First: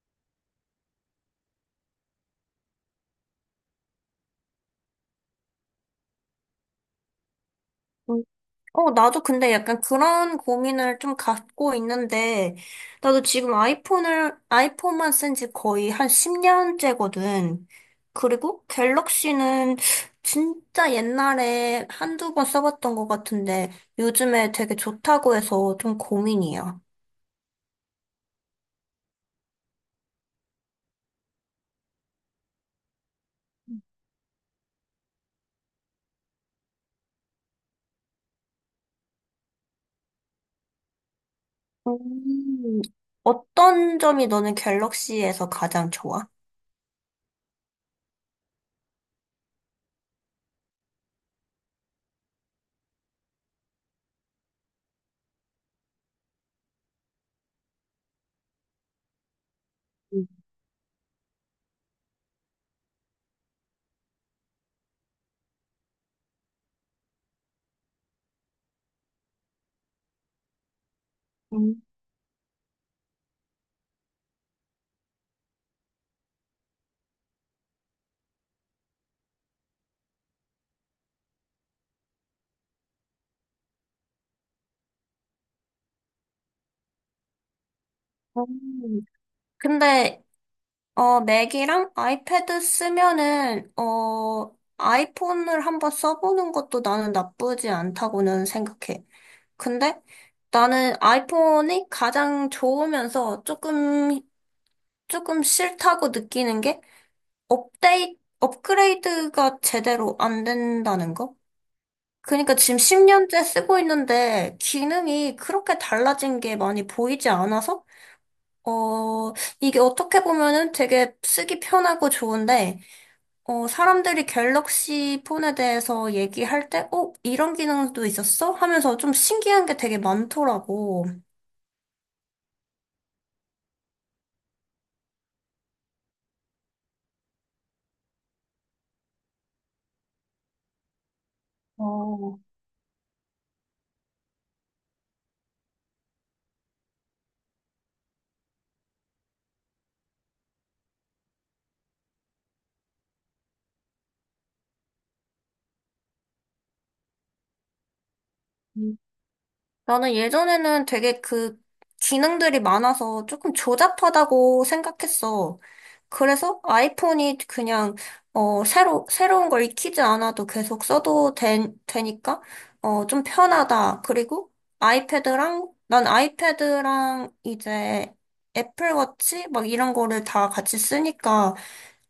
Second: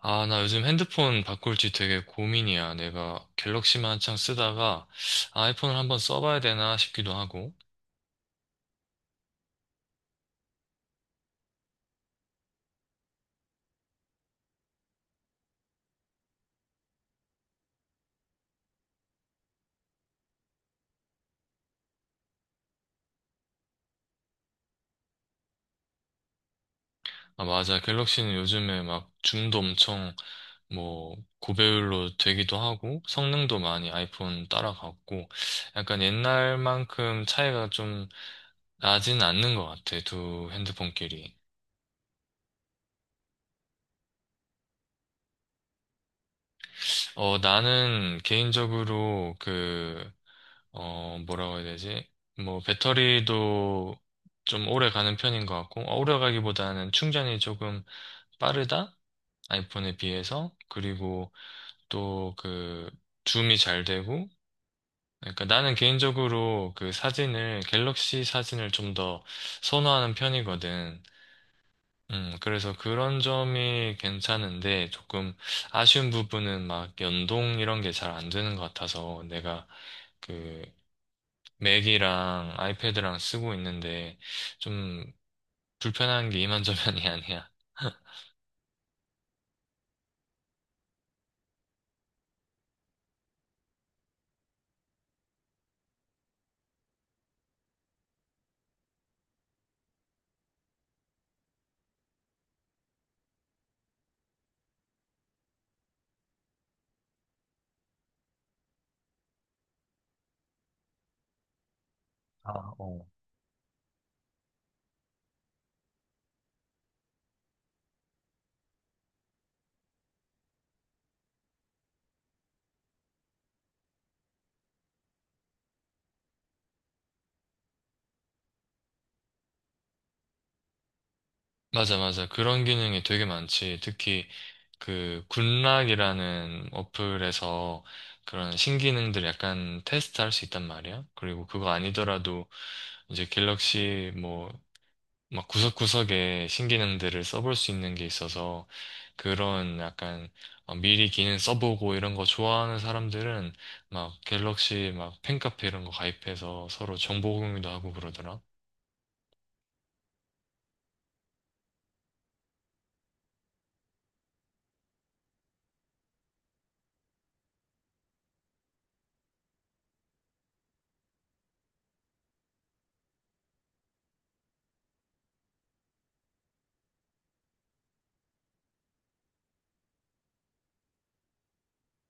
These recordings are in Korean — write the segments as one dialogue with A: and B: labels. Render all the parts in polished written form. A: 아, 나 요즘 핸드폰 바꿀지 되게 고민이야. 내가 갤럭시만 한창 쓰다가 아이폰을 한번 써봐야 되나 싶기도 하고.
B: 음. 나도 근데 약간 그런 고민을 좀 갖고 있는데, 나도 지금 아이폰만 쓴 지 거의 한 10년째거든. 그리고 갤럭시는 진짜 옛날에 한두 번 써봤던 것 같은데, 요즘에 되게 좋다고 해서 좀 고민이야.
A: 아, 맞아. 갤럭시는 요즘에 막 줌도 엄청 뭐 고배율로 되기도 하고 성능도 많이 아이폰 따라갔고 약간 옛날만큼 차이가 좀 나진 않는 것 같아. 두 핸드폰끼리.
B: 음. 어떤 점이 너는 갤럭시에서 가장 좋아?
A: 어, 나는 개인적으로 그 어, 뭐라고 해야 되지? 뭐, 배터리도 좀 오래 가는 편인 것 같고, 어, 오래 가기보다는 충전이 조금 빠르다? 아이폰에
B: 음.
A: 비해서. 그리고 또 그, 줌이 잘 되고, 그러니까 나는 개인적으로 그 사진을, 갤럭시 사진을 좀 더 선호하는 편이거든.
B: 음.
A: 그래서 그런 점이 괜찮은데, 조금 아쉬운 부분은 막 연동 이런 게 잘 안 되는 것 같아서, 내가 그, 맥이랑 아이패드랑 쓰고 있는데 좀 불편한 게 이만저만이 아니야.
B: 근데 맥이랑 아이패드 쓰면은, 아이폰을 한번 써보는 것도 나는 나쁘지 않다고는 생각해. 근데 나는 아이폰이 가장 좋으면서 조금 싫다고 느끼는 게 업그레이드가 제대로 안 된다는 거?
A: 아,
B: 그러니까 지금
A: 어.
B: 10년째 쓰고 있는데 기능이 그렇게 달라진 게 많이 보이지 않아서, 어, 이게 어떻게 보면은 되게 쓰기 편하고 좋은데, 사람들이 갤럭시 폰에 대해서 얘기할 때, 이런 기능도 있었어? 하면서 좀 신기한 게 되게 많더라고.
A: 맞아, 맞아. 그런 기능이 되게 많지. 특히 그 굿락이라는 어플에서 그런 신기능들 약간 테스트할 수 있단 말이야. 그리고 그거
B: 어.
A: 아니더라도 이제 갤럭시 뭐 막 구석구석에 신기능들을 써볼 수 있는 게 있어서 그런 약간 어, 미리 기능 써보고 이런 거 좋아하는 사람들은 막 갤럭시 막 팬카페 이런 거 가입해서 서로 정보 공유도 하고 그러더라.
B: 나는 예전에는 되게 그 기능들이 많아서 조금 조잡하다고 생각했어. 그래서 아이폰이 그냥 새로운 걸 익히지 않아도 계속 써도 되니까 어 좀 편하다. 그리고 아이패드랑 이제 애플워치 막 이런 거를 다 같이 쓰니까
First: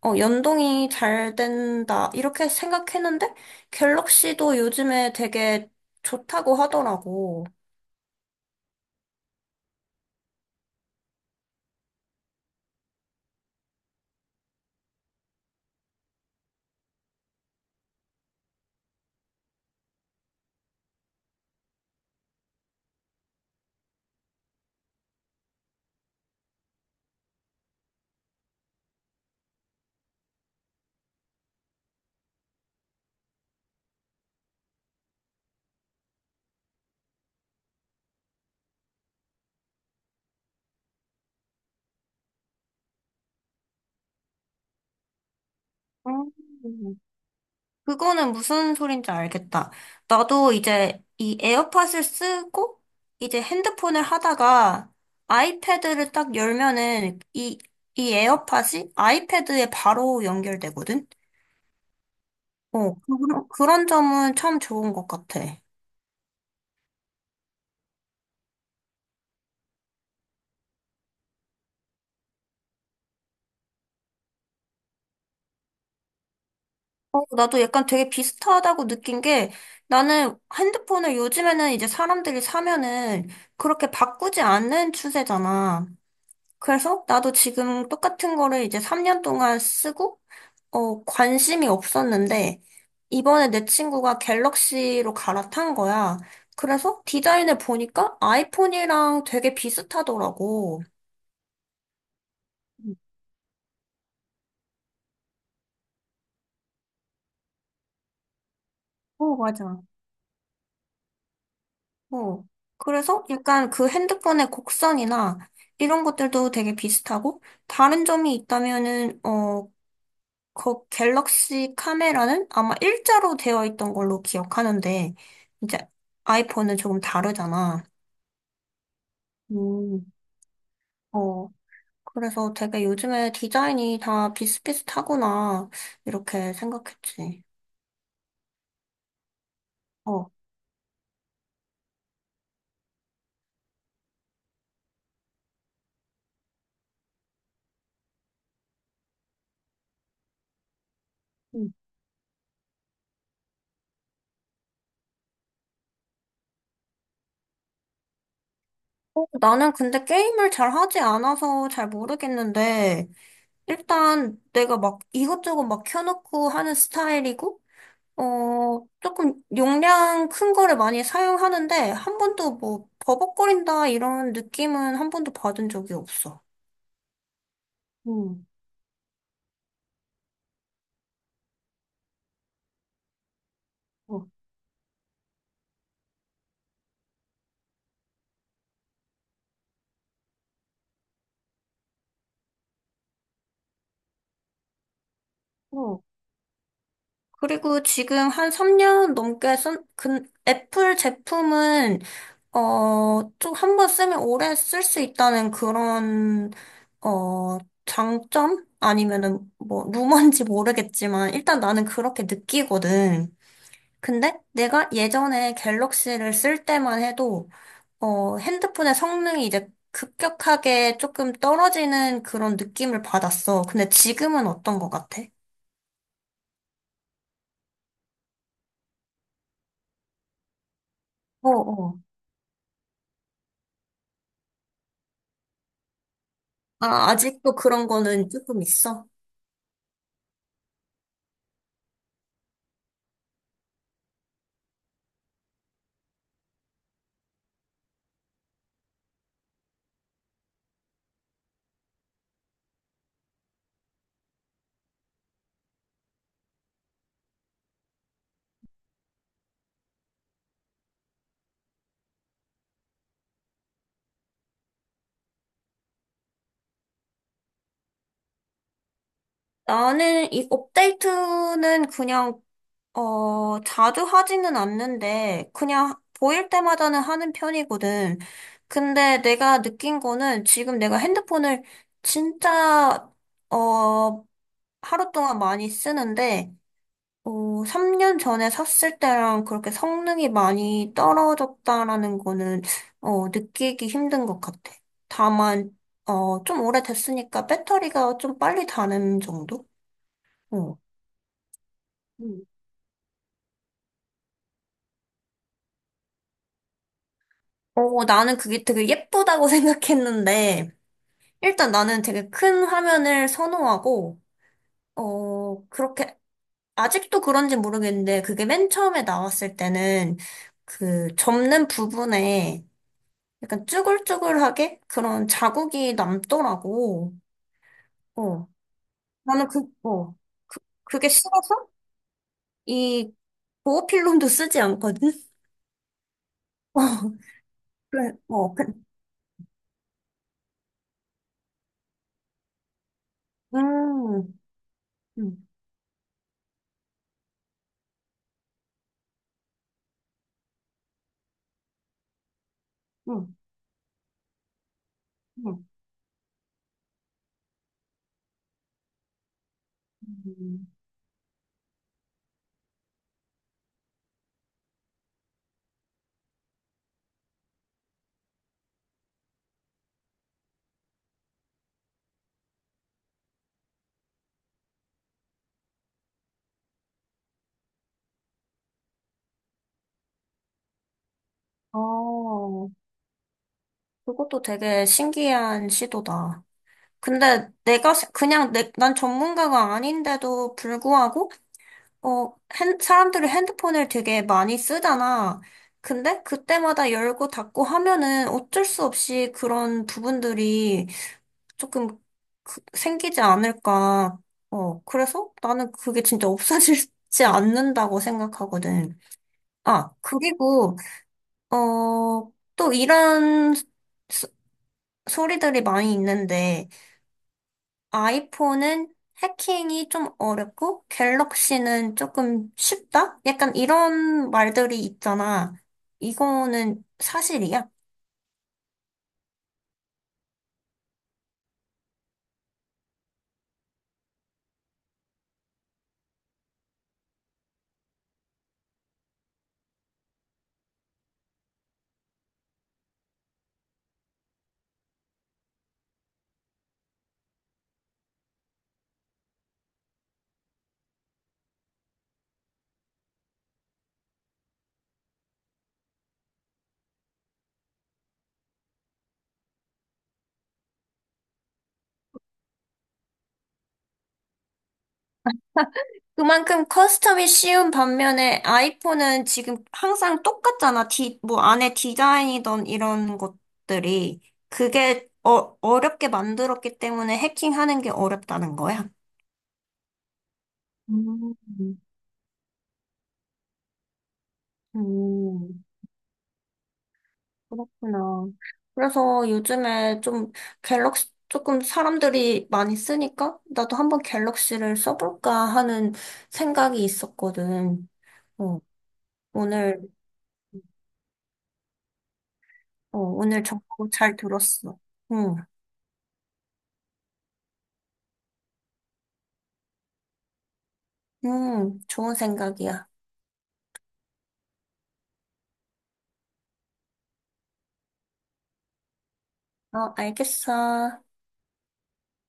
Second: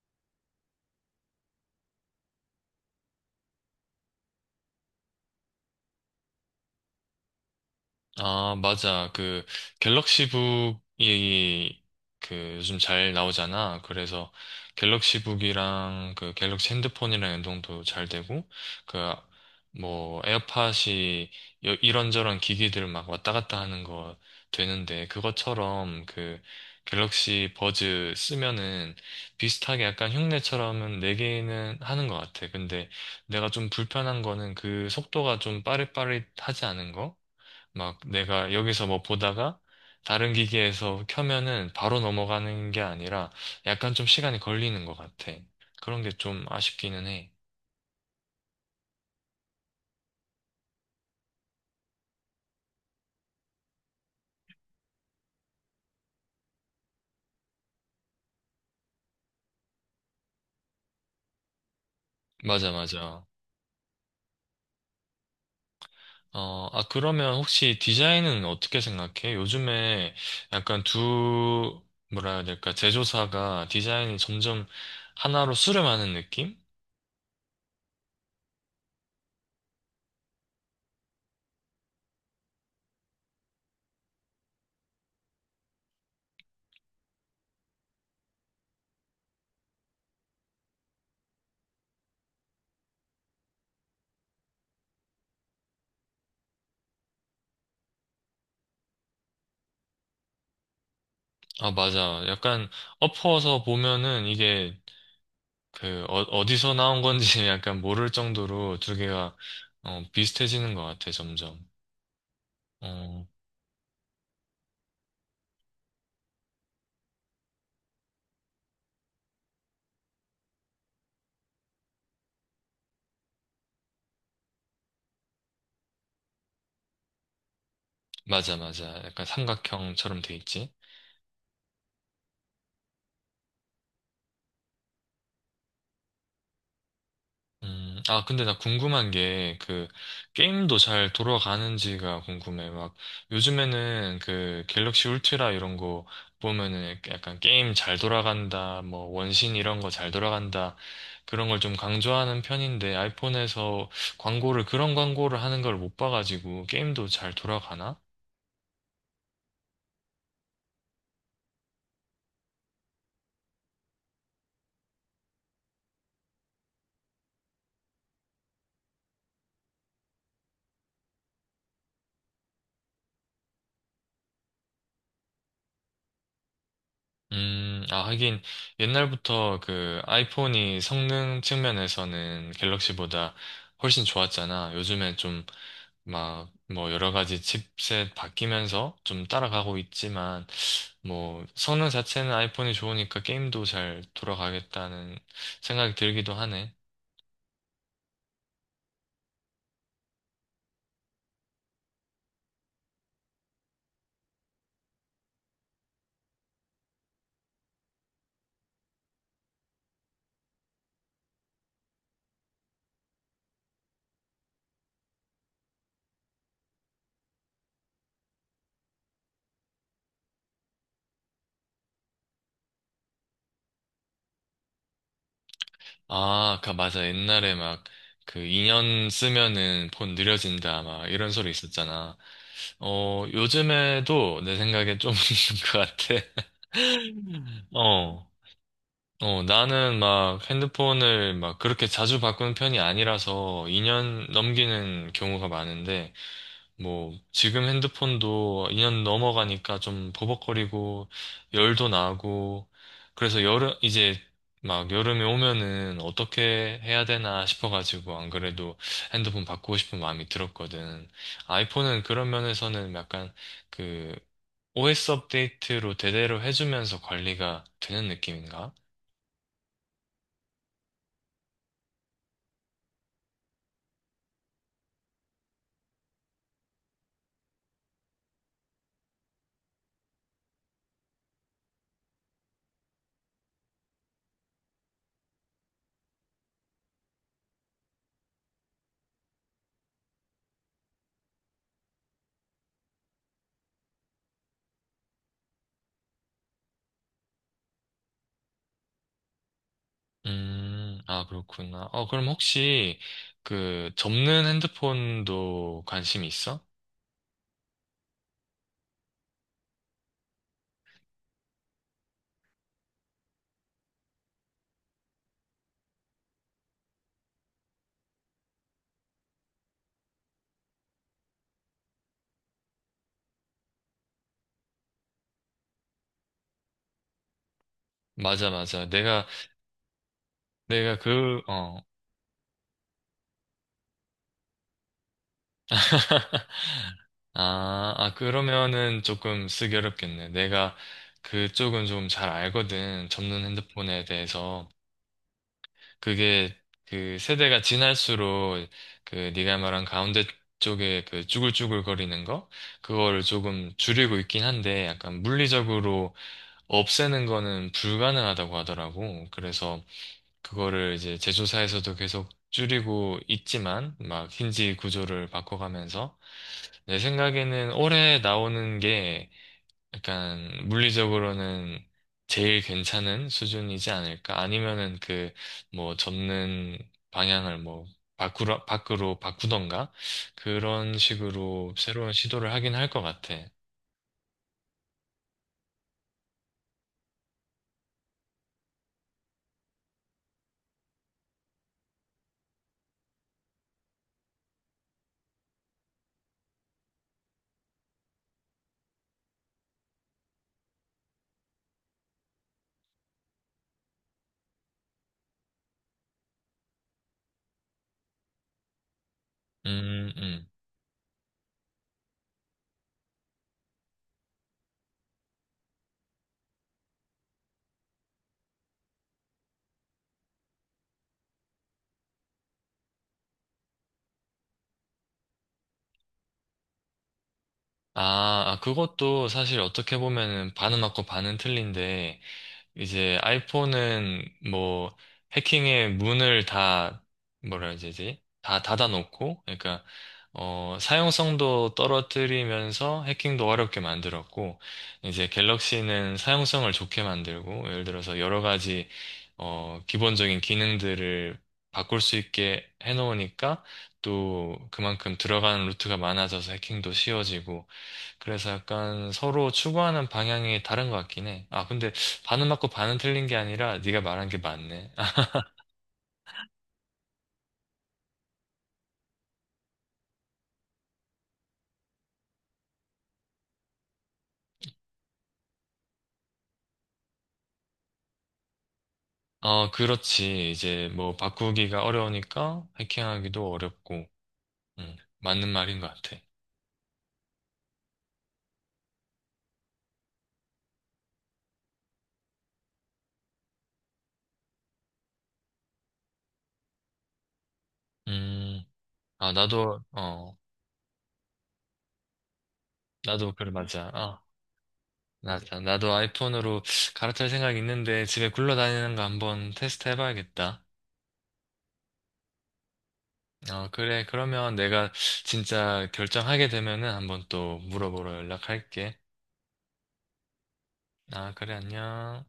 B: 어 연동이 잘 된다. 이렇게 생각했는데 갤럭시도 요즘에 되게 좋다고 하더라고.
A: 아, 맞아. 그 갤럭시북이 그 요즘 잘 나오잖아. 그래서 갤럭시북이랑 그 갤럭시 핸드폰이랑 연동도 잘 되고 그 뭐 에어팟이 이런저런 기기들 막 왔다 갔다 하는 거 되는데 그것처럼 그 갤럭시 버즈 쓰면은 비슷하게 약간 흉내처럼은 네 개는 하는 것 같아. 근데 내가 좀 불편한 거는 그 속도가 좀 빠릿빠릿하지 않은 거? 막 내가 여기서 뭐 보다가 다른 기기에서 켜면은 바로 넘어가는 게 아니라 약간 좀 시간이 걸리는 것 같아. 그런 게 좀
B: 음,
A: 아쉽기는 해.
B: 그거는 무슨 소린지 알겠다. 나도 이제 이 에어팟을 쓰고 이제 핸드폰을 하다가 아이패드를 딱 열면은 이 에어팟이 아이패드에 바로 연결되거든?
A: 맞아, 맞아.
B: 그런 점은 참 좋은 것 같아.
A: 어, 아, 그러면 혹시 디자인은 어떻게 생각해? 요즘에 약간 두, 뭐라 해야 될까, 제조사가 디자인이 점점 하나로 수렴하는 느낌?
B: 나도 약간 되게 비슷하다고 느낀 게 나는 핸드폰을 요즘에는 이제 사람들이 사면은 그렇게 바꾸지 않는 추세잖아. 그래서 나도 지금 똑같은 거를 이제 3년 동안 쓰고, 관심이 없었는데, 이번에 내 친구가 갤럭시로 갈아탄 거야. 그래서 디자인을 보니까 아이폰이랑 되게 비슷하더라고.
A: 아, 맞아. 약간 엎어서 보면은 이게 그, 어, 어디서 나온 건지 약간 모를 정도로 두 개가,
B: 어, 맞아.
A: 어, 비슷해지는 것 같아, 점점.
B: 어. 그래서
A: 어,
B: 약간 그 핸드폰의 곡선이나 이런 것들도 되게 비슷하고, 다른 점이 있다면은, 그 갤럭시 카메라는 아마 일자로 되어 있던 걸로 기억하는데, 이제 아이폰은 조금 다르잖아.
A: 맞아, 맞아. 약간
B: 음.
A: 삼각형처럼 돼 있지?
B: 어, 그래서 되게 요즘에 디자인이 다 비슷비슷하구나, 이렇게 생각했지.
A: 아, 근데 나 궁금한 게, 그,
B: 어.
A: 게임도 잘 돌아가는지가 궁금해. 막, 요즘에는 그, 갤럭시 울트라 이런 거 보면은 약간 게임 잘 돌아간다, 뭐, 원신 이런 거 잘 돌아간다, 그런 걸
B: 음.
A: 좀 강조하는 편인데, 아이폰에서 광고를, 그런 광고를 하는 걸 못 봐가지고, 게임도 잘 돌아가나?
B: 나는 근데 게임을 잘 하지 않아서 잘 모르겠는데, 일단 내가 막 이것저것 막 켜놓고 하는 스타일이고, 조금 용량 큰 거를 많이 사용하는데 한 번도 뭐 버벅거린다 이런 느낌은 한 번도 받은 적이 없어.
A: 아, 하긴,
B: 음,
A: 옛날부터 그 아이폰이 성능 측면에서는 갤럭시보다 훨씬
B: 어,
A: 좋았잖아. 요즘에 좀 막, 뭐, 여러 가지 칩셋 바뀌면서 좀 따라가고 있지만, 뭐, 성능 자체는 아이폰이 좋으니까 게임도 잘 돌아가겠다는 생각이
B: 어,
A: 들기도 하네.
B: 그리고 지금 한 3년 넘게 애플 제품은, 좀 한번 쓰면 오래 쓸 수 있다는 그런, 어, 장점? 아니면은, 뭐, 루머인지 모르겠지만, 일단 나는 그렇게 느끼거든. 근데 내가 예전에 갤럭시를 쓸 때만 해도 핸드폰의 성능이 이제 급격하게 조금 떨어지는 그런 느낌을 받았어. 근데 지금은 어떤 것 같아?
A: 아, 그, 맞아. 옛날에 막, 그, 2년 쓰면은 폰 느려진다, 막, 이런 소리
B: 어, 어.
A: 있었잖아. 어, 요즘에도 내 생각에 좀 있는 것 같아.
B: 아, 아직도 그런
A: 어,
B: 거는 조금 있어?
A: 어, 나는 막 핸드폰을 막 그렇게 자주 바꾸는 편이 아니라서 2년 넘기는 경우가 많은데, 뭐, 지금 핸드폰도 2년 넘어가니까 좀 버벅거리고, 열도 나고, 그래서 여름, 이제 막 여름에 오면은 어떻게 해야 되나 싶어가지고, 안 그래도 핸드폰 바꾸고 싶은 마음이 들었거든. 아이폰은 그런 면에서는 약간 그 OS 업데이트로 대대로 해주면서 관리가 되는 느낌인가?
B: 나는 이 업데이트는 그냥, 자주 하지는 않는데, 그냥 보일 때마다는 하는 편이거든. 근데 내가 느낀 거는 지금 내가 핸드폰을 진짜, 어, 하루 동안 많이 쓰는데, 어, 3년 전에 샀을 때랑 그렇게 성능이 많이 떨어졌다라는 거는, 느끼기 힘든 것 같아. 다만, 좀 오래됐으니까 배터리가 좀 빨리 다는 정도? 어.
A: 아, 그렇구나. 어, 그럼
B: 음.
A: 혹시 그 접는 핸드폰도 관심이 있어?
B: 나는 그게 되게 예쁘다고 생각했는데, 일단 나는 되게 큰 화면을 선호하고, 어, 그렇게, 아직도 그런지 모르겠는데, 그게 맨 처음에 나왔을 때는, 그, 접는 부분에, 약간 쭈글쭈글하게 그런 자국이 남더라고. 어.
A: 맞아, 맞아. 내가,
B: 나는 그, 어.
A: 내가
B: 그게
A: 그,
B: 싫어서
A: 어,
B: 이 보호필름도 쓰지 않거든? 어,
A: 아,
B: 그래,
A: 아, 그러면은 조금 쓰기 어렵겠네. 내가 그쪽은 좀 잘 알거든. 접는 핸드폰에
B: 음,
A: 대해서.
B: 음,
A: 그게 그 세대가 지날수록 그 네가 말한 가운데 쪽에 그 쭈글쭈글 거리는 거 그거를
B: 음,
A: 조금 줄이고 있긴 한데 약간
B: 음.
A: 물리적으로 없애는 거는 불가능하다고 하더라고. 그래서
B: 음.
A: 그거를 이제 제조사에서도 계속 줄이고 있지만 막 힌지 구조를 바꿔가면서 내 생각에는 올해 나오는 게 약간 물리적으로는 제일 괜찮은 수준이지 않을까? 아니면은 그 뭐 접는 방향을 뭐 밖으로 밖으로 바꾸던가 그런 식으로 새로운 시도를
B: 어,
A: 하긴 할 것 같아.
B: 그것도 되게 신기한 시도다. 근데 내가 난 전문가가 아닌데도 불구하고 어, 사람들이 핸드폰을 되게 많이 쓰잖아. 근데 그때마다 열고 닫고 하면은 어쩔 수 없이 그런 부분들이 조금 그- 생기지 않을까. 그래서 나는 그게 진짜 없어지지 않는다고 생각하거든. 아,
A: 음, 음.
B: 그리고, 또 이런 소, 소리들이 많이 있는데, 아이폰은 해킹이 좀 어렵고 갤럭시는 조금 쉽다? 약간 이런 말들이 있잖아. 이거는 사실이야?
A: 아, 아, 그것도 사실 어떻게 보면은 반은 맞고 반은 틀린데 이제 아이폰은 뭐 해킹의 문을 다 뭐라 해야 되지? 다 닫아놓고 그러니까 어 사용성도 떨어뜨리면서 해킹도 어렵게 만들었고 이제 갤럭시는 사용성을 좋게 만들고 예를 들어서 여러 가지 어 기본적인 기능들을 바꿀 수 있게 해놓으니까 또 그만큼 들어가는 루트가 많아져서 해킹도 쉬워지고 그래서 약간 서로 추구하는 방향이 다른 것 같긴 해. 아, 근데 반은 맞고 반은 틀린 게 아니라 네가 말한 게 맞네.
B: 그만큼 커스텀이 쉬운 반면에 아이폰은 지금 항상 똑같잖아. 뭐 안에 디자인이던 이런 것들이. 그게 어렵게 만들었기 때문에 해킹하는 게 어렵다는 거야.
A: 어, 그렇지. 이제 뭐
B: 음.
A: 바꾸기가 어려우니까 해킹하기도 어렵고. 맞는
B: 음.
A: 말인 것 같아.
B: 그렇구나. 그래서 요즘에 좀 갤럭시, 조금 사람들이 많이 쓰니까 나도 한번 갤럭시를 써볼까 하는 생각이 있었거든. 어,
A: 음, 아,
B: 오늘,
A: 나도, 어, 나도
B: 오늘
A: 그래,
B: 정보
A: 맞아.
B: 잘
A: 아,
B: 들었어. 응,
A: 맞아. 나도 아이폰으로 갈아탈 생각 있는데 집에 굴러다니는 거 한번 테스트 해봐야겠다.
B: 응, 좋은 생각이야.
A: 어, 그래. 그러면 내가 진짜 결정하게 되면은 한번 또 물어보러 연락할게.
B: 어, 알겠어.
A: 아, 그래, 안녕.